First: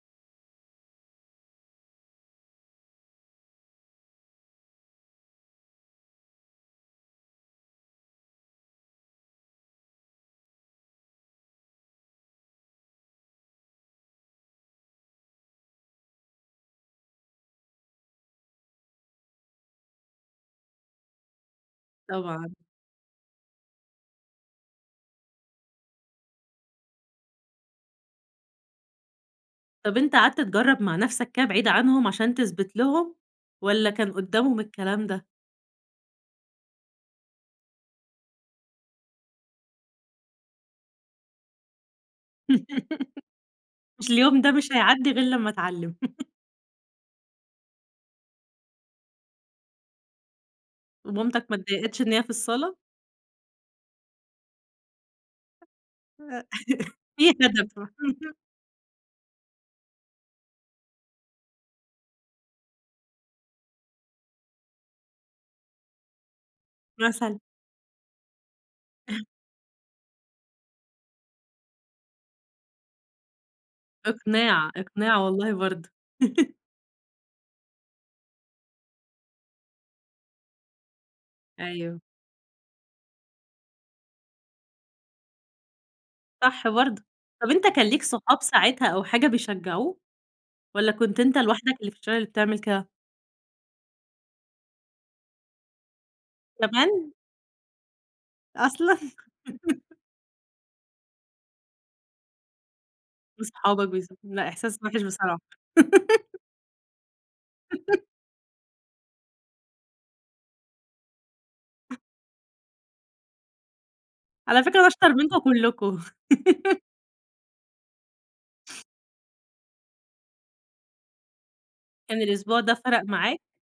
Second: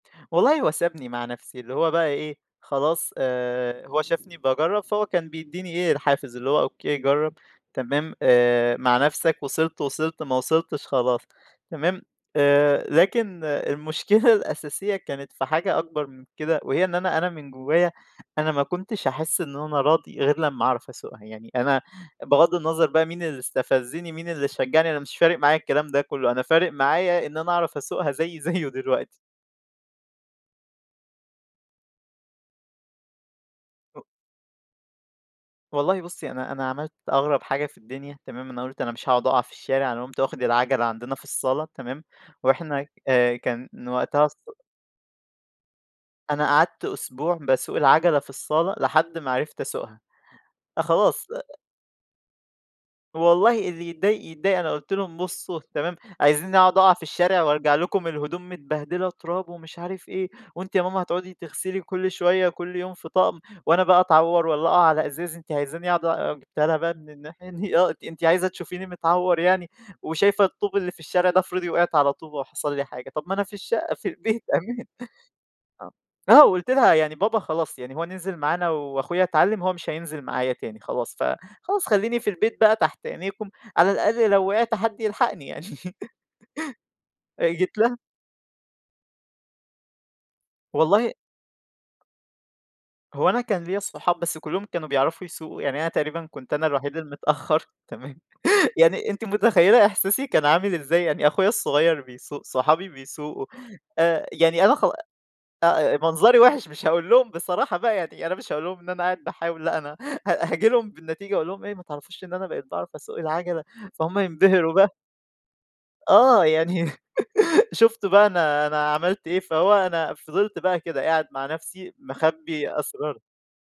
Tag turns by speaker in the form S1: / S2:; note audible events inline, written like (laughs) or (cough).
S1: والله هو سابني مع نَفْسِي، اللي هو بقى إيه، خلاص، آآ، هو شافني باجرب، فهو كان بيدِّيني إيه الحافز اللي هو أوكي جرب، تمام، آآ، مع نفْسَك، وصلت وصلت ما وصلتش خلاص، تمام، آآ، لكن المشكلة الأساسية كانت في حاجة أكبر من كده، وهي إن أنا أنا من جوايا، أنا ما كُنتش هاحس إنه أنا راضي، غير لما أعرف أَسُوقها يعني، أنا
S2: طبعًا.
S1: بغض النظر بقى مين اللي استفزني، مين اللي شجعني، أنا مش فارق معايّا الكلام ده كله، أنا فارق معايا إن أنا أعرف أَسُوقها زيي زيه دلوقتي.
S2: طَب أنت قَعدْت تجرب مع نَفْسَك كده بعيد عنهم، عشان تثْبت لهم، والّا
S1: (unintelligible)
S2: كان قدامهم الكلام ده؟
S1: والله بُصِّي أنا أنا عملت أغرب حاجة في الدنيا تمام، أنا قُلت أنا مش هاقعد أقع في الشارع، أنا قمت واخد العَجَلة عندنا في الصالة تمام، وإحنا، آآ، كان
S2: (giggles) أصل
S1: وقتها الص
S2: اليوم ده مش هيعدِّي غير لمّا أتعلم (laughs)
S1: أنا قَعدْت أسبوع باسوق العَجَلة في الصالة، لحد ما عرفت أَسُوقها، خلاص،
S2: ومامتك ما
S1: آآ
S2: اتضايقتِش إن هي في الصالة؟
S1: والله اللي يتضايق يتضايق، أنا قُلت لهم: "بصوا
S2: (unintelligible)
S1: تمام، عايزينّي أقعد أقع
S2: (giggles)
S1: في
S2: في
S1: الشارع وأرجع
S2: هدف آه
S1: لكم
S2: (chuckles)
S1: الهدوم متبهدلة تراب ومش عارف إيه، وأنتِ يا ماما هتقعدي تغسلي كل شوية، كل يوم في طقم، وأنا بقى أتعور والّا أقع على إزاز، أنتِ عايزاني أقعد آآ،" وجِبتها لها بقى من
S2: مثلًا.
S1: الناحية دي، آه، أنتِ أنتِ عايزة تشوفيني
S2: (chuckles)
S1: متعور يعني، وشايفة الطوب اللي في الشارع ده، افرضي وقعت على طوبة وحصل لي حاجة، طَب ما أنا في الشقة، في البيت
S2: إقناع،
S1: أمان (chuckles)
S2: إقناع والله برضه.
S1: (unintelligible) آه
S2: (chuckles)
S1: وقُلت لها: "يعني بابا خلاص يعني هو نزل معانا وأخويا اتعلم، هو مش هينزل معايا تاني خلاص، ف خلاص
S2: أيوه.
S1: خليني في البيت بقى تحت عينيكم، على الأقل لو وقعت حد يلحقني." يعني
S2: صح برضه.
S1: (laughs) آآ،
S2: طَب أنت
S1: جيت
S2: كان
S1: لها
S2: ليك صحاب ساعتها أو حاجة بيشجعوك، والّا
S1: والله
S2: كنت أنت لوحدك اللي في الشارع اللي بتعمل كده؟
S1: هو أنا كان ليّا صحاب، بس كلهم كانوا بيعرفوا يسُوقُوا، يعني أنا تقريبًا كنت أنا الوحيد
S2: كمان؟!
S1: المتأخر تمام، (chuckles)
S2: أصلًا؟!
S1: يعني أنتِ متخيلة
S2: (laughs)
S1: إحساسي كان عامل إزاي، يعني أخويا الصغير بيسُوق، صحابي بيسُوقُوا،
S2: واصحابك بيس
S1: آآ،
S2: لا
S1: يعني أنا
S2: إحساس
S1: خ
S2: وِحِش بصراحة
S1: آآ، منظري
S2: (giggles)
S1: وِحِش مش هاقول لهم بصراحة بقى
S2: (chuckles)
S1: يعني، أنا مش هاقول لهم إن أنا قاعد باحاول، لا أنا ه هاجي لهم بالنتيجة أقول لهم إيه ما تعرفوش إن أنا بقيت باعرف أَسُوق العَجَلة، فهُم
S2: على
S1: ينبهروا
S2: فكرة أنا
S1: بقى.
S2: أشطر منكم كلكم
S1: آه
S2: (giggles)
S1: يعني (giggles) شُفتُم بقى أنا أنا عملت إيه، فهو أنا فضِلِت بقى كده، قاعد مع نَفْسِي،
S2: كان الأسبوع ده
S1: مخبِّي
S2: فَرَق
S1: أسرار
S2: معاك؟